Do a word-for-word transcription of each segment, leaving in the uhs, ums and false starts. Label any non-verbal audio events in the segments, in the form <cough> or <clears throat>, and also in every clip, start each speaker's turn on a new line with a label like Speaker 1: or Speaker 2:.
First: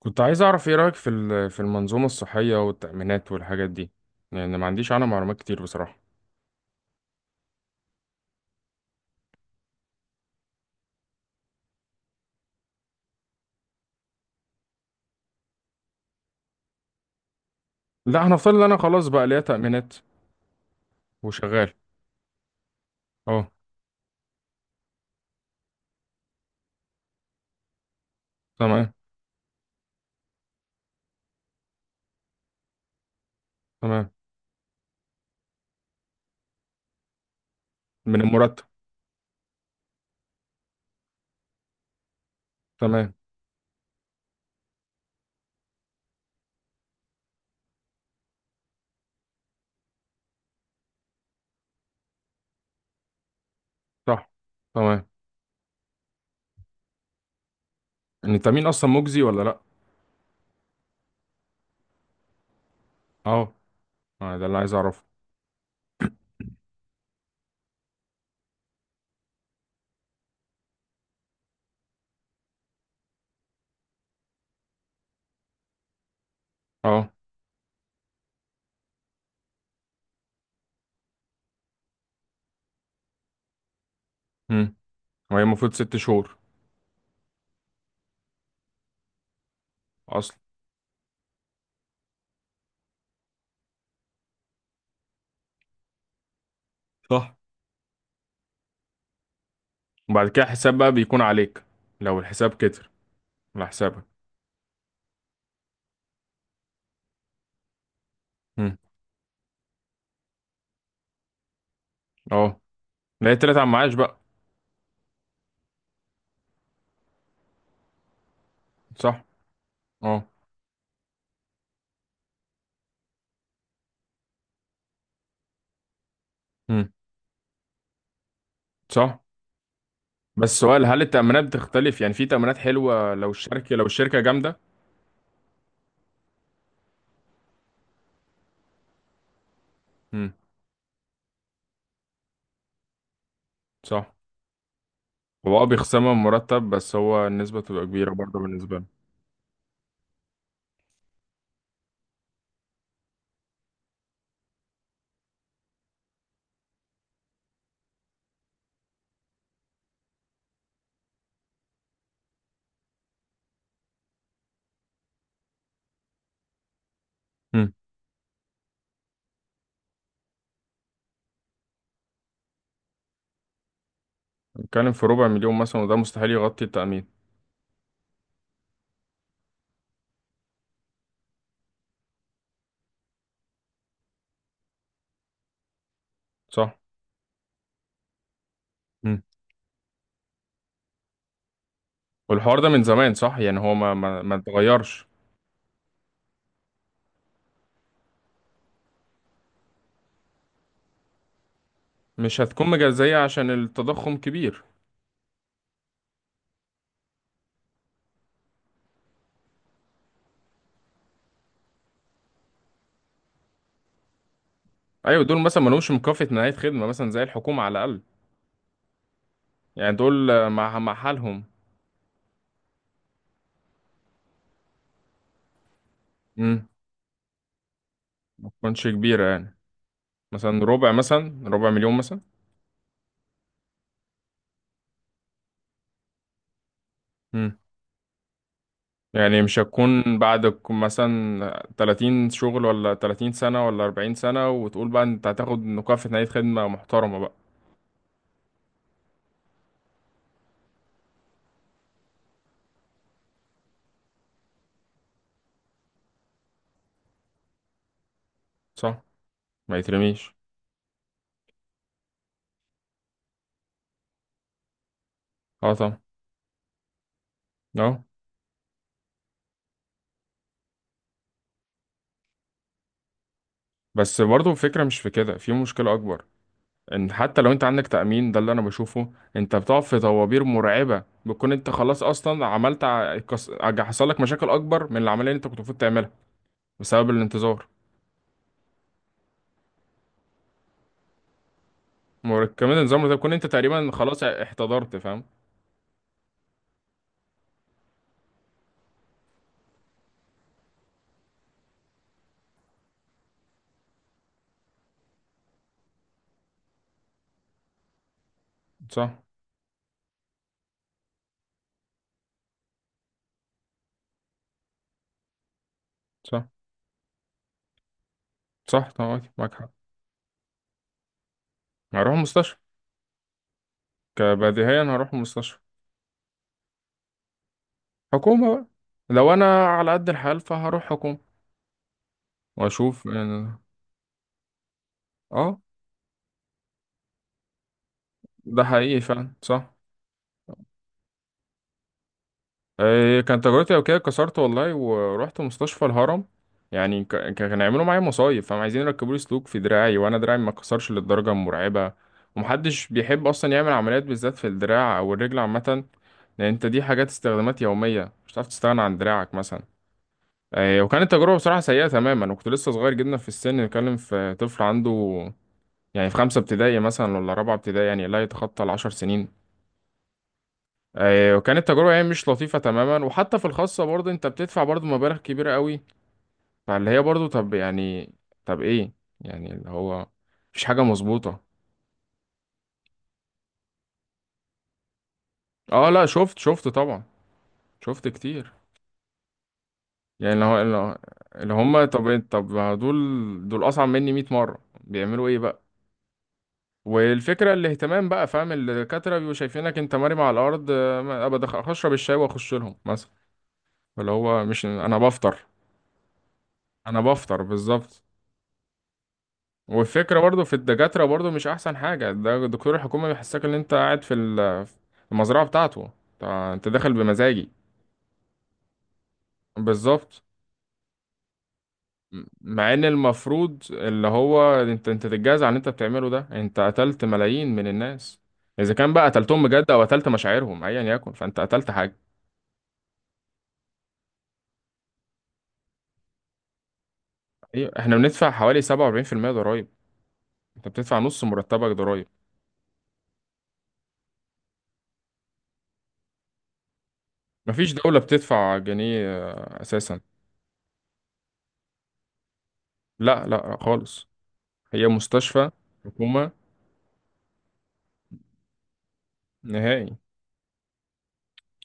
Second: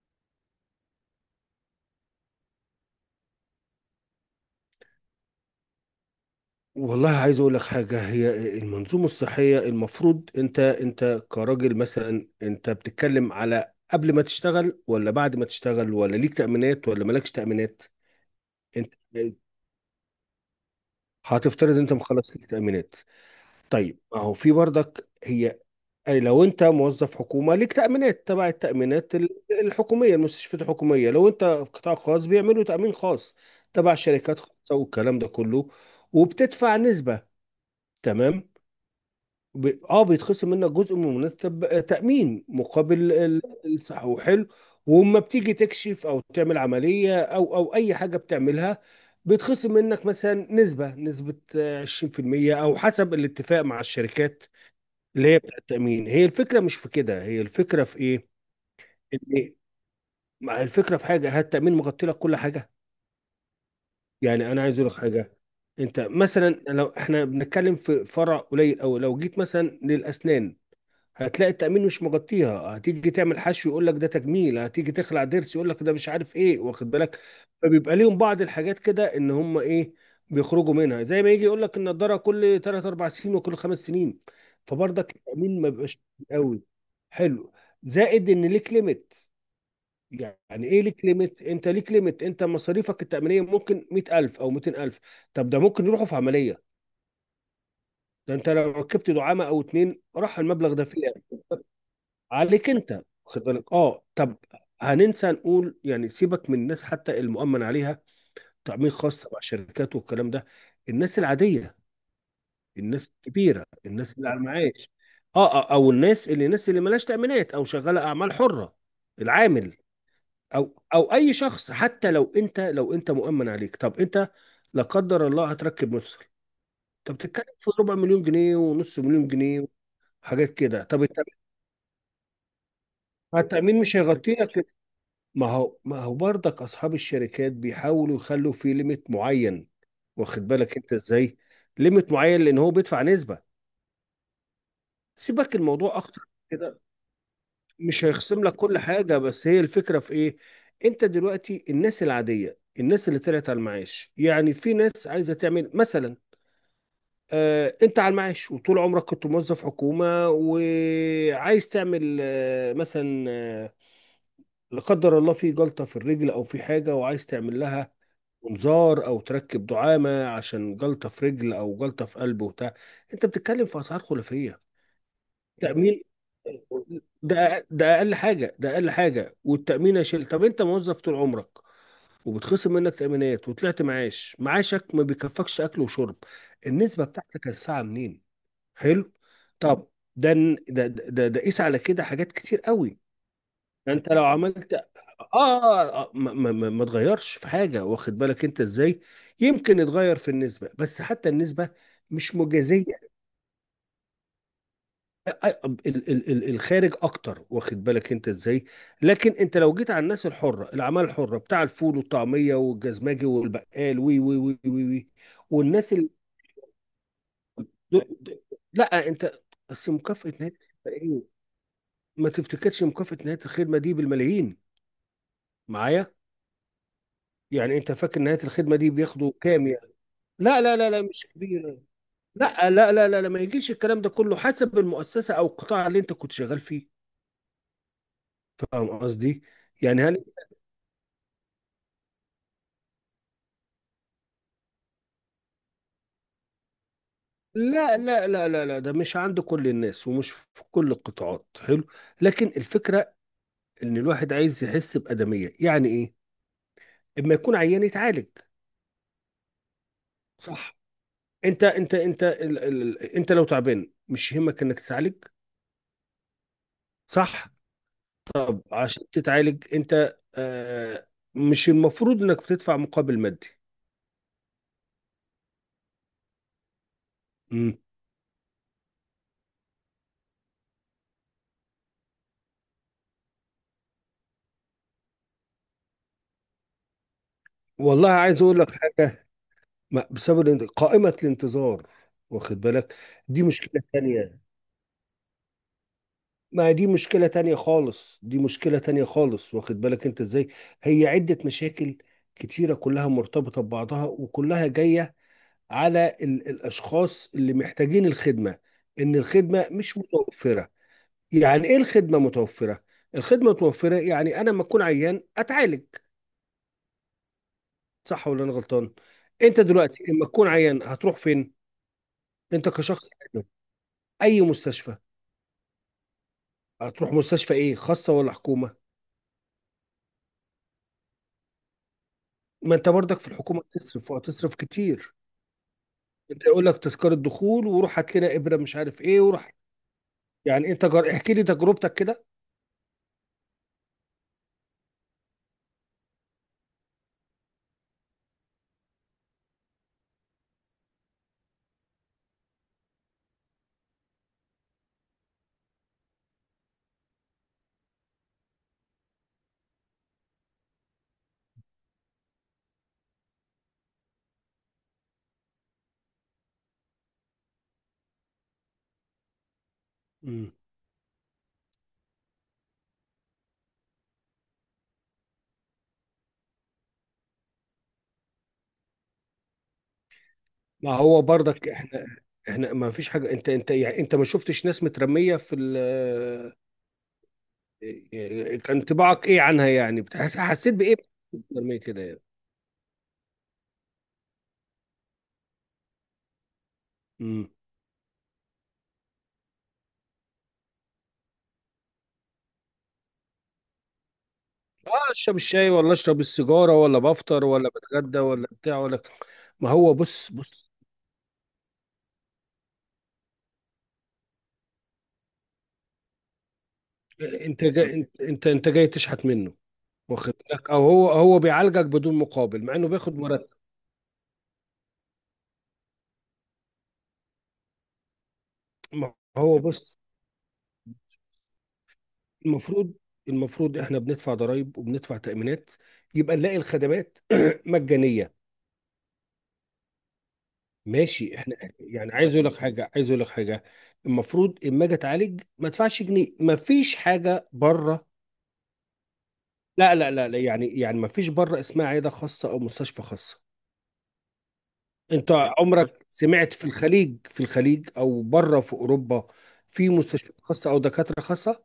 Speaker 1: كنت عايز اعرف ايه رأيك في ال- في المنظومة الصحية والتأمينات والحاجات دي، لان ما عنديش عنها معلومات كتير بصراحة.
Speaker 2: والله عايز اقول لك حاجه. هي المنظومه الصحيه المفروض انت انت كراجل، مثلا انت بتتكلم على قبل ما تشتغل ولا بعد ما تشتغل، ولا ليك تامينات ولا مالكش تامينات؟
Speaker 1: لا، هنفترض ان انا
Speaker 2: انت
Speaker 1: خلاص بقى ليا تأمينات وشغال.
Speaker 2: هتفترض انت مخلص ليك تامينات.
Speaker 1: اه.
Speaker 2: طيب ما هو في برضك هي أي لو انت موظف حكومه ليك تامينات تبع
Speaker 1: تمام.
Speaker 2: التامينات ال- الحكوميه، المستشفيات الحكوميه. لو انت في قطاع خاص بيعملوا تامين خاص تبع
Speaker 1: تمام.
Speaker 2: شركات خاصه والكلام ده كله، وبتدفع نسبه.
Speaker 1: من
Speaker 2: تمام.
Speaker 1: المرتب.
Speaker 2: ب... اه بيتخصم منك جزء من منتب تأمين مقابل
Speaker 1: تمام.
Speaker 2: ال- الصحة، حلو. وما بتيجي تكشف او تعمل عملية او او اي حاجة بتعملها، بيتخصم منك مثلا نسبة نسبة آه، عشرين في المية، او حسب الاتفاق مع
Speaker 1: صح.
Speaker 2: الشركات
Speaker 1: تمام.
Speaker 2: اللي هي بتاع التأمين. هي الفكرة مش في كده، هي الفكرة في ايه؟
Speaker 1: ان التأمين اصلا مجزي ولا
Speaker 2: ان
Speaker 1: لا؟
Speaker 2: ما هي الفكرة في حاجة، هل التأمين مغطي لك كل حاجة؟
Speaker 1: اه. آه، ده
Speaker 2: يعني
Speaker 1: اللي
Speaker 2: انا
Speaker 1: عايز
Speaker 2: عايز اقول لك
Speaker 1: اعرفه.
Speaker 2: حاجة. انت مثلا لو احنا بنتكلم في فرع قليل، او لو جيت مثلا للاسنان، هتلاقي التأمين مش مغطيها. هتيجي تعمل حشو يقول لك ده تجميل، هتيجي تخلع ضرس يقول لك ده مش عارف ايه، واخد
Speaker 1: اه.
Speaker 2: بالك. فبيبقى ليهم بعض الحاجات كده ان هم ايه، بيخرجوا منها. زي ما يجي يقول لك النضارة كل تلات أربعة سنين، وكل خمس سنين.
Speaker 1: امم.
Speaker 2: فبرضك
Speaker 1: وهي
Speaker 2: التأمين ما
Speaker 1: المفروض ست
Speaker 2: بيبقاش
Speaker 1: شهور
Speaker 2: قوي، حلو. زائد ان ليك ليميت.
Speaker 1: اصلا.
Speaker 2: يعني ايه ليك ليميت؟ انت ليك ليميت، انت مصاريفك التأمينية ممكن مئة ألف او مئتين ألف. طب ده ممكن يروحوا في عملية،
Speaker 1: صح.
Speaker 2: ده انت لو ركبت دعامة او اتنين
Speaker 1: وبعد
Speaker 2: راح
Speaker 1: كده
Speaker 2: المبلغ
Speaker 1: حساب
Speaker 2: ده
Speaker 1: بقى
Speaker 2: فيه،
Speaker 1: بيكون عليك، لو الحساب
Speaker 2: عليك
Speaker 1: كتر
Speaker 2: انت. واخد
Speaker 1: على
Speaker 2: بالك؟
Speaker 1: حسابك.
Speaker 2: اه طب، هننسى نقول يعني سيبك من الناس حتى المؤمن عليها،
Speaker 1: امم.
Speaker 2: تأمين خاص تبع شركات والكلام ده. الناس العادية،
Speaker 1: اه.
Speaker 2: الناس
Speaker 1: لا، هي طلعت على
Speaker 2: الكبيرة،
Speaker 1: المعاش
Speaker 2: الناس
Speaker 1: بقى.
Speaker 2: اللي على المعاش، اه آه، او الناس اللي الناس اللي مالهاش تأمينات او شغالة اعمال حرة،
Speaker 1: صح.
Speaker 2: العامل،
Speaker 1: اه.
Speaker 2: او او اي شخص. حتى لو انت لو انت مؤمن عليك، طب انت لا قدر الله هتركب مفصل،
Speaker 1: امم.
Speaker 2: طب بتتكلم في ربع مليون جنيه ونص
Speaker 1: صح.
Speaker 2: مليون جنيه، حاجات
Speaker 1: بس
Speaker 2: كده.
Speaker 1: سؤال، هل
Speaker 2: طب التأمين،
Speaker 1: التأمينات بتختلف؟ يعني في تأمينات حلوة لو الشركة
Speaker 2: التأمين
Speaker 1: لو
Speaker 2: مش
Speaker 1: الشركة
Speaker 2: هيغطي
Speaker 1: جامدة؟
Speaker 2: لك. ما هو ما هو برضك اصحاب الشركات بيحاولوا يخلوا فيه ليميت معين.
Speaker 1: امم.
Speaker 2: واخد بالك انت ازاي، ليميت معين لان هو بيدفع نسبة.
Speaker 1: صح.
Speaker 2: سيبك،
Speaker 1: هو اه
Speaker 2: الموضوع
Speaker 1: بيخصمها من
Speaker 2: اخطر من
Speaker 1: مرتب،
Speaker 2: كده.
Speaker 1: بس هو النسبة تبقى
Speaker 2: مش
Speaker 1: كبيرة برضه
Speaker 2: هيخصم لك
Speaker 1: بالنسبة
Speaker 2: كل
Speaker 1: له.
Speaker 2: حاجة. بس هي الفكرة في ايه؟ انت دلوقتي الناس العادية، الناس اللي طلعت على المعاش، يعني في ناس عايزة تعمل مثلا، آه انت على المعاش وطول عمرك كنت موظف حكومة وعايز تعمل، آه مثلا، آه لا قدر الله في جلطة في الرجل او في حاجة، وعايز تعمل
Speaker 1: امم.
Speaker 2: لها منظار او تركب دعامه عشان جلطه في رجل او جلطه في قلب وبتاع. انت بتتكلم في اسعار خلافيه.
Speaker 1: بتتكلم في ربع مليون مثلا، وده
Speaker 2: تامين
Speaker 1: مستحيل يغطي التأمين.
Speaker 2: ده ده اقل حاجه، ده اقل حاجه. والتامين يا شيل. طب انت موظف طول عمرك وبتخصم منك تامينات وطلعت معاش، معاشك ما بيكفكش اكل وشرب،
Speaker 1: صح.
Speaker 2: النسبه بتاعتك هتدفعها منين؟ حلو.
Speaker 1: امم.
Speaker 2: طب، ده ده ده ده قيس على كده حاجات
Speaker 1: والحوار
Speaker 2: كتير
Speaker 1: ده من
Speaker 2: قوي.
Speaker 1: زمان، صح؟ يعني هو ما
Speaker 2: انت
Speaker 1: ما
Speaker 2: لو
Speaker 1: ما
Speaker 2: عملت اه,
Speaker 1: اتغيرش.
Speaker 2: آه, آه ما, ما, ما ما تغيرش في حاجه، واخد بالك انت ازاي. يمكن يتغير في النسبه، بس حتى النسبه مش
Speaker 1: مش هتكون
Speaker 2: مجازيه.
Speaker 1: مجزية عشان التضخم كبير.
Speaker 2: آه، آه، ال- ال- ال- الخارج اكتر، واخد بالك انت ازاي. لكن انت لو جيت على الناس الحره، الاعمال الحره، بتاع الفول والطعميه والجزماجي والبقال، وي وي وي وي، وي.
Speaker 1: ايوه، دول مثلا ما لهمش
Speaker 2: والناس ال...
Speaker 1: مكافأة نهاية خدمة مثلا زي الحكومة على الأقل.
Speaker 2: دول- د- لا انت، بس
Speaker 1: يعني دول
Speaker 2: مكافاه
Speaker 1: آه،
Speaker 2: نهايه.
Speaker 1: مع مع
Speaker 2: ايه،
Speaker 1: حالهم.
Speaker 2: ما تفتكرش مكافاه نهايه الخدمه دي بالملايين؟ معايا،
Speaker 1: امم.
Speaker 2: يعني انت فاكر نهايه
Speaker 1: ما
Speaker 2: الخدمه
Speaker 1: تكونش
Speaker 2: دي
Speaker 1: كبيرة
Speaker 2: بياخدوا
Speaker 1: يعني،
Speaker 2: كام؟ لا
Speaker 1: مثلا
Speaker 2: لا لا
Speaker 1: ربع
Speaker 2: لا، مش
Speaker 1: مثلا ربع
Speaker 2: كبير.
Speaker 1: مليون مثلا.
Speaker 2: لا لا لا لا لا، ما يجيش. الكلام ده كله حسب المؤسسة أو القطاع اللي أنت كنت شغال فيه. فاهم
Speaker 1: يعني
Speaker 2: قصدي؟
Speaker 1: مش
Speaker 2: يعني
Speaker 1: هتكون
Speaker 2: هل
Speaker 1: بعد ك- مثلا تلاتين شغل، ولا تلاتين سنة، ولا أربعين سنة، وتقول بقى انت هتاخد مكافأة نهاية خدمة محترمة بقى.
Speaker 2: لا لا لا لا لا، ده مش عند كل الناس ومش في كل القطاعات، حلو. لكن الفكرة إن الواحد عايز يحس بأدمية. يعني إيه؟ إما يكون عيان يتعالج،
Speaker 1: صح. ما يترميش.
Speaker 2: صح. أنت أنت أنت ال ال أنت لو تعبان مش يهمك إنك تتعالج؟
Speaker 1: اه طبعا.
Speaker 2: صح؟
Speaker 1: اه.
Speaker 2: طب عشان تتعالج أنت، آه مش المفروض إنك بتدفع مقابل مادي.
Speaker 1: بس برضه الفكرة مش في كده، في مشكلة أكبر. إن حتى لو أنت عندك تأمين، ده اللي أنا بشوفه، أنت بتقع في طوابير مرعبة، بتكون أنت خلاص أصلا عملت ع- كس- ع- حصل لك مشاكل أكبر من العملية اللي أنت كنت المفروض تعملها، بسبب الانتظار.
Speaker 2: والله عايز اقول لك حاجه. ما- بسبب الانت- قائمه الانتظار،
Speaker 1: مر-
Speaker 2: واخد
Speaker 1: كمان
Speaker 2: بالك،
Speaker 1: النظام ده بتكون
Speaker 2: دي
Speaker 1: أنت
Speaker 2: مشكله
Speaker 1: تقريبا خلاص
Speaker 2: تانية.
Speaker 1: احتضرت، فاهم؟
Speaker 2: ما دي مشكله تانية خالص، دي مشكله تانية خالص، واخد بالك انت ازاي. هي عده مشاكل كتيره كلها مرتبطه ببعضها، وكلها جايه على ال الاشخاص اللي محتاجين الخدمه، ان
Speaker 1: صح.
Speaker 2: الخدمه مش متوفره. يعني ايه الخدمه متوفره؟ الخدمه متوفره يعني انا لما اكون عيان اتعالج.
Speaker 1: صح.
Speaker 2: صح ولا انا
Speaker 1: صح
Speaker 2: غلطان؟
Speaker 1: طبعا، معاك
Speaker 2: انت
Speaker 1: حق.
Speaker 2: دلوقتي لما تكون عيان هتروح فين؟
Speaker 1: هروح مستشفى.
Speaker 2: انت كشخص. اي
Speaker 1: كبديهيا
Speaker 2: مستشفى؟
Speaker 1: هروح مستشفى.
Speaker 2: هتروح مستشفى ايه، خاصه ولا
Speaker 1: حكومة بقى،
Speaker 2: حكومه؟
Speaker 1: لو انا على قد الحال فهروح حكومة
Speaker 2: ما انت
Speaker 1: واشوف
Speaker 2: برضك في
Speaker 1: يعني.
Speaker 2: الحكومه هتصرف، وهتصرف كتير.
Speaker 1: اه.
Speaker 2: انت يقول لك تذكره دخول، وروح هات لنا ابره
Speaker 1: ده
Speaker 2: مش
Speaker 1: حقيقي
Speaker 2: عارف ايه،
Speaker 1: فعلا،
Speaker 2: وروح.
Speaker 1: صح.
Speaker 2: يعني انت جر... احكي لي تجربتك كده.
Speaker 1: إيه كان تجربتي؟ او كده، كسرت والله ورحت مستشفى الهرم. يعني ك- ك- كانوا يعملوا معايا مصايب، فهم عايزين يركبوا لي سلوك في دراعي، وانا دراعي ما اتكسرش للدرجة المرعبة. ومحدش بيحب اصلا يعمل عمليات بالذات في الدراع او الرجل عامة، لان انت دي حاجات استخدامات يومية، مش هتعرف تستغنى عن دراعك مثلا. آه، وكانت تجربة بصراحة سيئة تماما، وكنت لسه صغير جدا في السن. بتكلم في طفل عنده يعني في خمسة ابتدائي مثلا، ولا رابعة ابتدائي، يعني لا يتخطى العشر سنين.
Speaker 2: مم.
Speaker 1: آه، وكانت تجربة يعني مش لطيفة تماما. وحتى في الخاصة برضه انت بتدفع برضه مبالغ كبيرة قوي. فاللي هي برضه، طب يعني، طب ايه، يعني اللي هو، مفيش حاجة
Speaker 2: ما هو
Speaker 1: مظبوطة.
Speaker 2: برضك احنا، احنا ما فيش حاجه. انت انت يعني انت ما شفتش ناس مترميه في ال
Speaker 1: اه. لا، شفت شفت طبعا. شفت كتير.
Speaker 2: آه، كان انطباعك ايه عنها؟ يعني
Speaker 1: يعني
Speaker 2: بتحس...
Speaker 1: اللي هو
Speaker 2: حسيت
Speaker 1: اللي
Speaker 2: بايه؟
Speaker 1: هو- اللي
Speaker 2: مترميه
Speaker 1: هم،
Speaker 2: كده يعني.
Speaker 1: طب طب ما دول، دول أصعب مني مائة مرة، بيعملوا ايه بقى؟
Speaker 2: مم.
Speaker 1: والفكرة الاهتمام بقى، فاهم؟ الدكاترة بيبقوا شايفينك انت مرمي على الأرض. آه، ما- أبقى دخ- أشرب الشاي وأخش لهم مثلا. اللي هو مش
Speaker 2: اه،
Speaker 1: أنا
Speaker 2: اشرب
Speaker 1: بفطر.
Speaker 2: الشاي ولا اشرب السيجاره، ولا
Speaker 1: أنا بفطر
Speaker 2: بفطر ولا
Speaker 1: بالظبط.
Speaker 2: بتغدى ولا بتاع، ولا. ما هو
Speaker 1: والفكرة
Speaker 2: بص
Speaker 1: برضو في
Speaker 2: بص،
Speaker 1: الدكاترة برضو مش أحسن حاجة. ده دكتور الحكومة بيحسسك إن أنت قاعد في ال- في المزرعة بتاعته. أنت أنت داخل بمزاجي.
Speaker 2: انت جاي، انت انت انت جاي تشحت منه،
Speaker 1: بالظبط.
Speaker 2: واخد بالك. او هو هو بيعالجك بدون
Speaker 1: م-
Speaker 2: مقابل
Speaker 1: مع
Speaker 2: مع
Speaker 1: إن
Speaker 2: انه بياخد مرتب.
Speaker 1: المفروض اللي هو أنت أنت تتجازى على اللي أنت بتعمله. ده أنت قتلت ملايين من الناس، إذا كان بقى
Speaker 2: ما
Speaker 1: قتلتهم
Speaker 2: هو
Speaker 1: بجد أو
Speaker 2: بص،
Speaker 1: قتلت مشاعرهم، أيا يكن فأنت قتلت حاجة.
Speaker 2: المفروض المفروض احنا بندفع ضرائب وبندفع تأمينات، يبقى نلاقي الخدمات <clears throat>
Speaker 1: ايوه، احنا بندفع
Speaker 2: مجانية.
Speaker 1: حوالي سبعة وأربعين في المية ضرائب. انت بتدفع نص
Speaker 2: ماشي احنا
Speaker 1: مرتبك ضرائب.
Speaker 2: يعني، عايز اقول لك حاجة عايز اقول لك حاجة. المفروض اما اجي اتعالج ما ادفعش جنيه، ما فيش حاجة
Speaker 1: مفيش دولة
Speaker 2: بره.
Speaker 1: بتدفع جنيه
Speaker 2: لا
Speaker 1: اساسا.
Speaker 2: لا لا لا، يعني يعني ما فيش بره اسمها عيادة خاصة او مستشفى
Speaker 1: لا
Speaker 2: خاصة.
Speaker 1: لا خالص. هي
Speaker 2: انت
Speaker 1: مستشفى
Speaker 2: عمرك
Speaker 1: حكومة.
Speaker 2: سمعت في الخليج، في الخليج او بره في اوروبا، في
Speaker 1: نهائي.
Speaker 2: مستشفيات خاصه او دكاتره خاصه؟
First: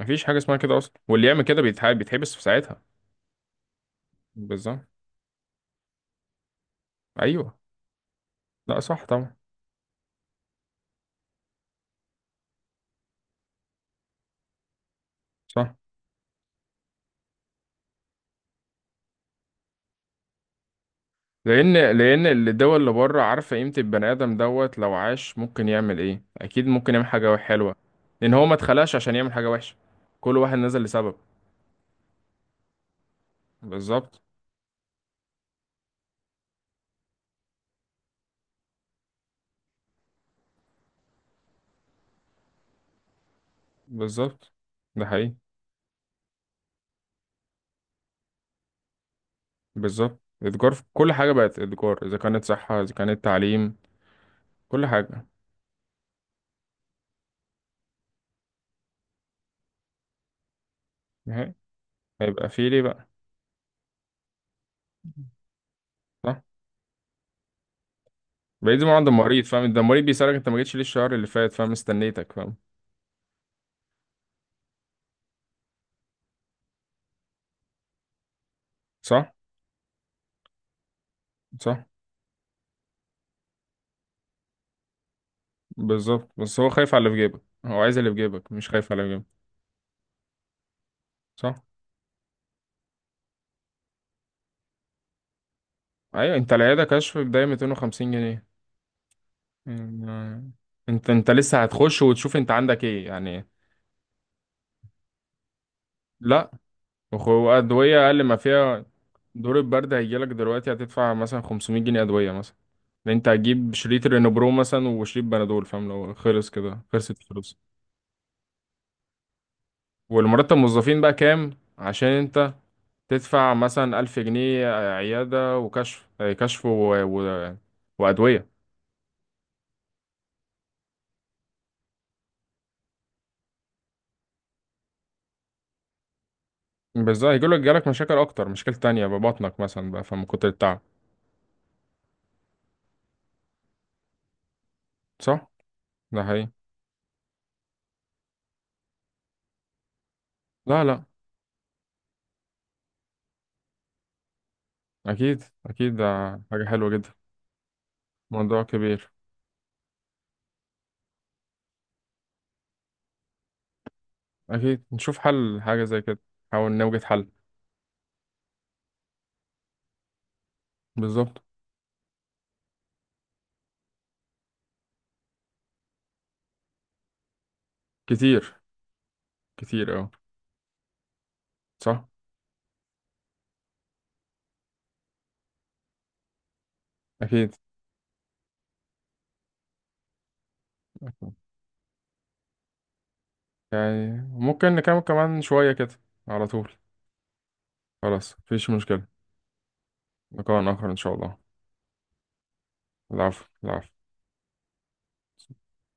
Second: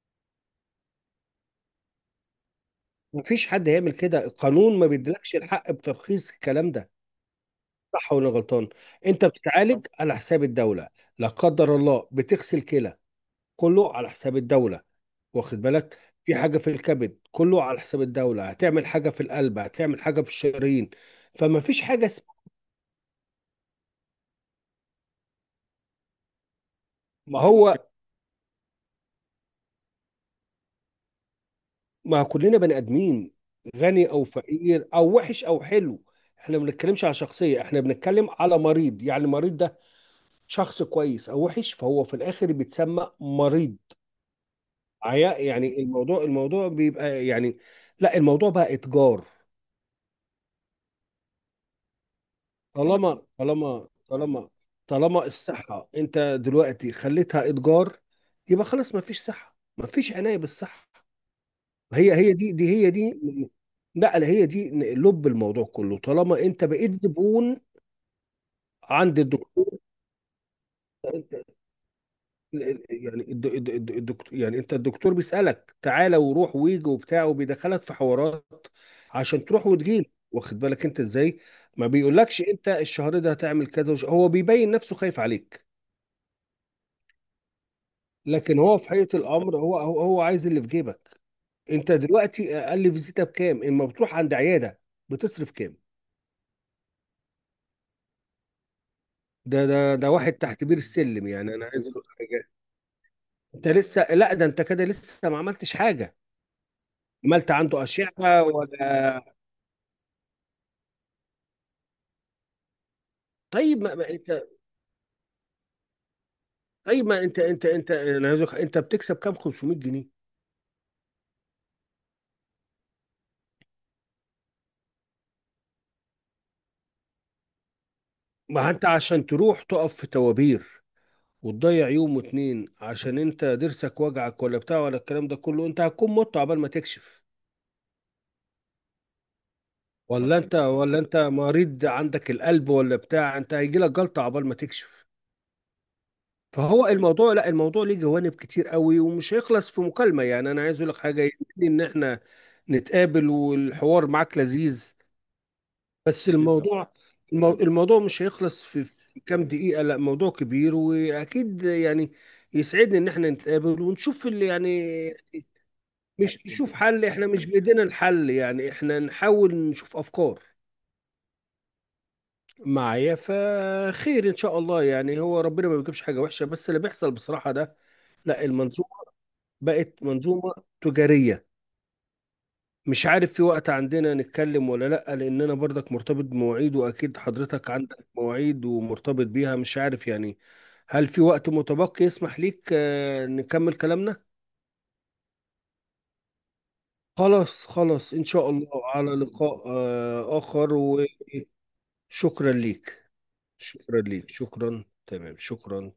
Speaker 1: مفيش حاجة اسمها كده اصلا، واللي يعمل كده بيتحب بيتحبس في ساعتها.
Speaker 2: مفيش حد هيعمل كده، القانون
Speaker 1: بالظبط.
Speaker 2: ما بيديلكش الحق بترخيص الكلام ده.
Speaker 1: ايوه.
Speaker 2: صح ولا غلطان؟
Speaker 1: لا صح
Speaker 2: انت
Speaker 1: طبعا.
Speaker 2: بتتعالج على حساب الدوله، لا قدر الله بتغسل كلى كله على حساب الدوله. واخد
Speaker 1: صح.
Speaker 2: بالك. في حاجه في الكبد كله على حساب الدوله، هتعمل حاجه في القلب، هتعمل حاجه في الشرايين. فما
Speaker 1: لان
Speaker 2: فيش حاجه
Speaker 1: لان
Speaker 2: اسمها.
Speaker 1: الدول اللي بره عارفة قيمة البني ادم دوت، لو عاش ممكن يعمل ايه، اكيد ممكن يعمل حاجة
Speaker 2: ما
Speaker 1: حلوة.
Speaker 2: هو
Speaker 1: لان هو ما اتخلقش عشان يعمل حاجة وحشة، كل واحد نزل لسبب.
Speaker 2: ما كلنا بني ادمين، غني
Speaker 1: بالظبط.
Speaker 2: او فقير او وحش او حلو. احنا ما بنتكلمش على شخصيه، احنا بنتكلم على مريض. يعني المريض ده شخص كويس او وحش، فهو في الاخر بيتسمى مريض.
Speaker 1: بالظبط. ده حقيقي.
Speaker 2: عيا- يعني الموضوع الموضوع بيبقى يعني، لا الموضوع بقى اتجار.
Speaker 1: بالظبط. الاتجار في كل حاجة بقت اتجار، إذا كانت صحة إذا
Speaker 2: طالما
Speaker 1: كانت تعليم،
Speaker 2: طالما طالما
Speaker 1: كل حاجة.
Speaker 2: طالما الصحه انت دلوقتي خليتها اتجار، يبقى خلاص ما فيش صحه، ما فيش عنايه بالصحه.
Speaker 1: نهائي.
Speaker 2: هي هي
Speaker 1: هيبقى
Speaker 2: دي
Speaker 1: فيه
Speaker 2: دي
Speaker 1: ليه
Speaker 2: هي
Speaker 1: بقى؟
Speaker 2: دي. لا لا، هي دي لب الموضوع كله. طالما
Speaker 1: صح.
Speaker 2: انت بقيت زبون
Speaker 1: بعيد ما عند
Speaker 2: عند
Speaker 1: المريض، فاهم؟
Speaker 2: الدكتور،
Speaker 1: ده المريض بيسألك، أنت ما جيتش ليه الشهر اللي فات؟ فاهم؟ استنيتك، فاهم؟
Speaker 2: يعني الد- الد- الد- الدكتور. يعني انت الدكتور بيسألك تعالى وروح ويجي وبتاع، وبيدخلك في حوارات
Speaker 1: صح.
Speaker 2: عشان تروح وتجيله. واخد بالك انت ازاي.
Speaker 1: صح.
Speaker 2: ما بيقولكش انت الشهر ده هتعمل كذا وش... هو بيبين نفسه خايف عليك.
Speaker 1: بالظبط، بس هو خايف على اللي في جيبك. هو عايز اللي في جيبك،
Speaker 2: لكن
Speaker 1: مش
Speaker 2: هو في
Speaker 1: خايف على اللي
Speaker 2: حقيقة
Speaker 1: في جيبك.
Speaker 2: الامر هو هو هو عايز اللي في جيبك.
Speaker 1: صح.
Speaker 2: انت دلوقتي اقل فيزيتا بكام اما بتروح عند عيادة، بتصرف كام؟
Speaker 1: أيوة، أنت العيادة كشف بداية ميتين وخمسين جنيه،
Speaker 2: ده ده ده واحد
Speaker 1: يعني
Speaker 2: تحت بير
Speaker 1: أنت
Speaker 2: السلم.
Speaker 1: أنت
Speaker 2: يعني
Speaker 1: لسه
Speaker 2: انا عايز
Speaker 1: هتخش
Speaker 2: اقول
Speaker 1: وتشوف
Speaker 2: حاجه،
Speaker 1: أنت عندك إيه يعني.
Speaker 2: انت لسه، لا ده انت كده لسه ما عملتش حاجه.
Speaker 1: لا. وخ-
Speaker 2: عملت عنده
Speaker 1: وأدوية أقل ما
Speaker 2: اشعه
Speaker 1: فيها.
Speaker 2: ولا؟
Speaker 1: دور البرد هيجيلك دلوقتي، هتدفع مثلا خمسمائة جنيه أدوية مثلا. لأن أنت هتجيب
Speaker 2: طيب ما
Speaker 1: شريط
Speaker 2: ما انت
Speaker 1: رينبرو مثلا وشريط بنادول، فاهم؟ لو خلص كده
Speaker 2: طيب ما
Speaker 1: خلصت
Speaker 2: انت، انت
Speaker 1: الفلوس.
Speaker 2: انت انا عايز أقول- انت بتكسب كام، خمسمية جنيه؟
Speaker 1: والمرتب الموظفين بقى كام، عشان أنت تدفع مثلا ألف جنيه عيادة، وكشف آه، كشف و... و... وأدوية.
Speaker 2: ما انت عشان تروح تقف في توابير وتضيع يوم واتنين عشان انت ضرسك وجعك ولا بتاع ولا الكلام ده كله، انت هتكون مت عبال ما تكشف.
Speaker 1: بالظبط، هيجيلك، جالك مشاكل أكتر، مشاكل تانية ببطنك مثلا بقى، فمن
Speaker 2: ولا
Speaker 1: كتر
Speaker 2: انت
Speaker 1: التعب.
Speaker 2: ولا انت مريض عندك القلب ولا بتاع، انت هيجيلك جلطه عبال ما تكشف.
Speaker 1: صح؟ ده حقيقي.
Speaker 2: فهو الموضوع، لا الموضوع ليه جوانب كتير قوي، ومش هيخلص في مكالمة. يعني انا عايز
Speaker 1: لا
Speaker 2: اقول لك
Speaker 1: لا.
Speaker 2: حاجة، يمكن ان احنا نتقابل. والحوار معاك لذيذ
Speaker 1: أكيد أكيد، ده
Speaker 2: بس جدا.
Speaker 1: حاجة حلوة
Speaker 2: الموضوع،
Speaker 1: جدا.
Speaker 2: المو- الموضوع مش
Speaker 1: موضوع
Speaker 2: هيخلص في
Speaker 1: كبير.
Speaker 2: في كام دقيقة. لا موضوع كبير، واكيد يعني يسعدني ان احنا نتقابل ونشوف اللي
Speaker 1: أكيد
Speaker 2: يعني،
Speaker 1: نشوف حل حاجة زي كده.
Speaker 2: مش أكيد
Speaker 1: نحاول
Speaker 2: نشوف
Speaker 1: نوجد
Speaker 2: حل، احنا
Speaker 1: حل،
Speaker 2: مش بايدينا الحل، يعني احنا نحاول نشوف افكار
Speaker 1: بالظبط.
Speaker 2: معايا، فخير ان شاء الله. يعني هو ربنا ما بيجيبش حاجة وحشة، بس اللي بيحصل بصراحة ده،
Speaker 1: كتير.
Speaker 2: لا،
Speaker 1: كتير
Speaker 2: بقت
Speaker 1: اه.
Speaker 2: منظومة تجارية.
Speaker 1: صح.
Speaker 2: مش عارف في وقت عندنا نتكلم ولا لأ، لأن أنا برضك مرتبط بمواعيد وأكيد
Speaker 1: اكيد.
Speaker 2: حضرتك عندك مواعيد ومرتبط بيها، مش عارف يعني. هل في
Speaker 1: أكيد.
Speaker 2: وقت متبقي يسمح ليك آه، نكمل
Speaker 1: يعني
Speaker 2: كلامنا؟
Speaker 1: ممكن نكمل كمان شوية كده، على طول.
Speaker 2: خلاص خلاص إن
Speaker 1: خلاص
Speaker 2: شاء الله.
Speaker 1: مفيش
Speaker 2: على
Speaker 1: مشكلة.
Speaker 2: لقاء آه، آخر.
Speaker 1: لقاء آخر إن شاء الله.
Speaker 2: وشكرا ليك.
Speaker 1: العفو، العفو.
Speaker 2: شكرا ليك، شكرا، تمام، شكرا.